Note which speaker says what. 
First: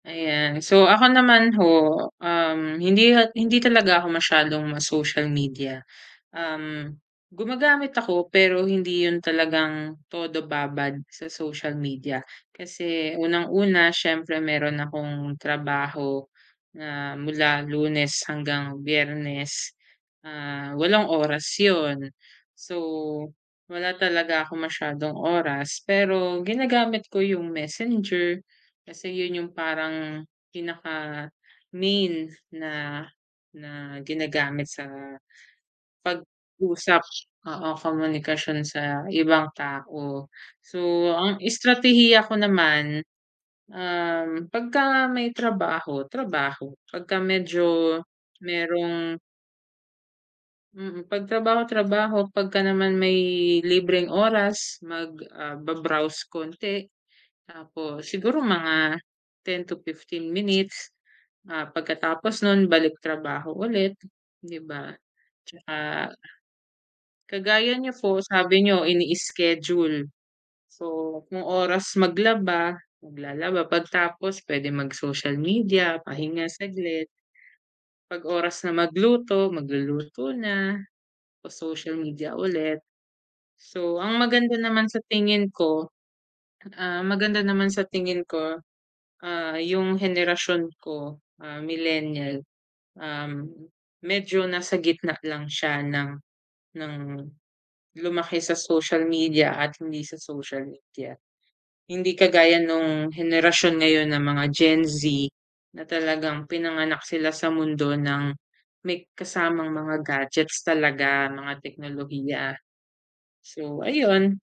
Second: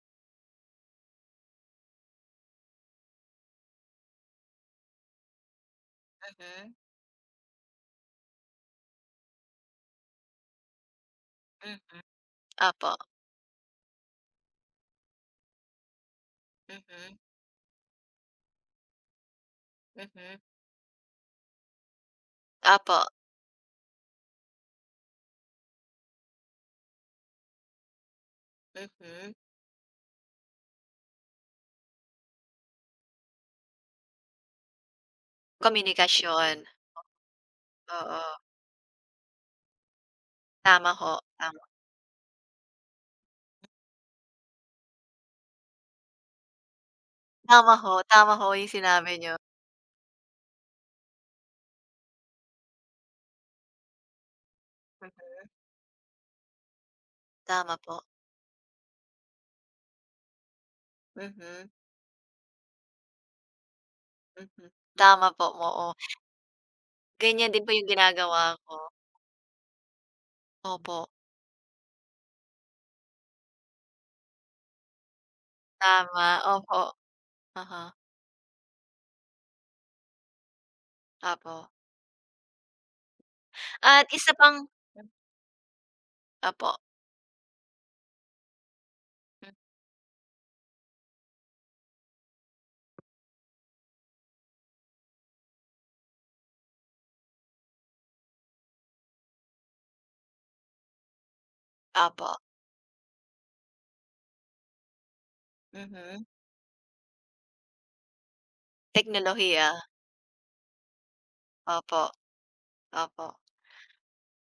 Speaker 1: Ayan. So, ako naman ho, um, hindi hindi talaga ako masyadong ma-social media.
Speaker 2: Mhm.
Speaker 1: Um, gumagamit ako, pero hindi 'yon talagang todo babad sa
Speaker 2: Mm.
Speaker 1: social media,
Speaker 2: Opo.
Speaker 1: kasi unang una siyempre mayro'n akong trabaho na
Speaker 2: Mhm.
Speaker 1: mula Lunes hanggang Biyernes,
Speaker 2: Mhm.
Speaker 1: ah, 8 oras 'yon, so
Speaker 2: Opo.
Speaker 1: wala talaga akong masyadong oras pero ginagamit ko yung messenger, kasi
Speaker 2: Mhm.
Speaker 1: 'yon yung parang pinaka-main na na ginagamit sa pag
Speaker 2: Komunikasyon.
Speaker 1: usap, oo
Speaker 2: Oh, oo.
Speaker 1: komunikasyon sa ibang tao.
Speaker 2: Tama
Speaker 1: So,
Speaker 2: ho,
Speaker 1: ang
Speaker 2: tama.
Speaker 1: estratehiya ko naman, um, pagka may trabaho, trabaho pagka
Speaker 2: Tama
Speaker 1: medyo
Speaker 2: ho, tama ho 'yong sinabi
Speaker 1: mayrong
Speaker 2: n'yo.
Speaker 1: Mm, pag trabaho, trabaho pagka naman may libreng oras mag,
Speaker 2: Mhm.
Speaker 1: ah, ba-browse konti,
Speaker 2: Tama po.
Speaker 1: tapos siguro mga 10 to 15 minutes,
Speaker 2: Mhm.
Speaker 1: ah, pagkatapos no'n balik trabaho ulit 'di
Speaker 2: Mhm.
Speaker 1: ba?
Speaker 2: Tama po,
Speaker 1: 'Tsaka
Speaker 2: oo. Ganyan din pa
Speaker 1: kagaya
Speaker 2: yung
Speaker 1: nyo po,
Speaker 2: ginagawa
Speaker 1: sabi
Speaker 2: ko.
Speaker 1: niyo ini-schedule,
Speaker 2: Opo.
Speaker 1: so kung oras maglaba, maglalaba pagtapos puwede mag social media,
Speaker 2: Tama,
Speaker 1: pahinga
Speaker 2: opo.
Speaker 1: saglit.
Speaker 2: Uh-huh.
Speaker 1: Pag oras na magluto, magluluto na o
Speaker 2: Opo.
Speaker 1: social media ulit. So,
Speaker 2: At
Speaker 1: ang
Speaker 2: isa
Speaker 1: maganda
Speaker 2: pang
Speaker 1: naman sa
Speaker 2: hmm.
Speaker 1: tingin ko,
Speaker 2: Opo.
Speaker 1: ah, maganda naman sa tingin ko,
Speaker 2: Hmm.
Speaker 1: ah, yung henerasyon ko, ah, millennial, um, medyo nasa gitna lang siya ng, ng lumaki sa social media at hindi sa social media. Hindi
Speaker 2: Opo.
Speaker 1: kagaya nung henerasyon ngayon ng mga Gen Z, na
Speaker 2: Mhm.
Speaker 1: talagang pinanganak sila sa mundo ng may kasamang
Speaker 2: Teknolohiya.
Speaker 1: mga gadgets talaga, mga
Speaker 2: Opo.
Speaker 1: teknolohiya.
Speaker 2: Opo.
Speaker 1: So ayun.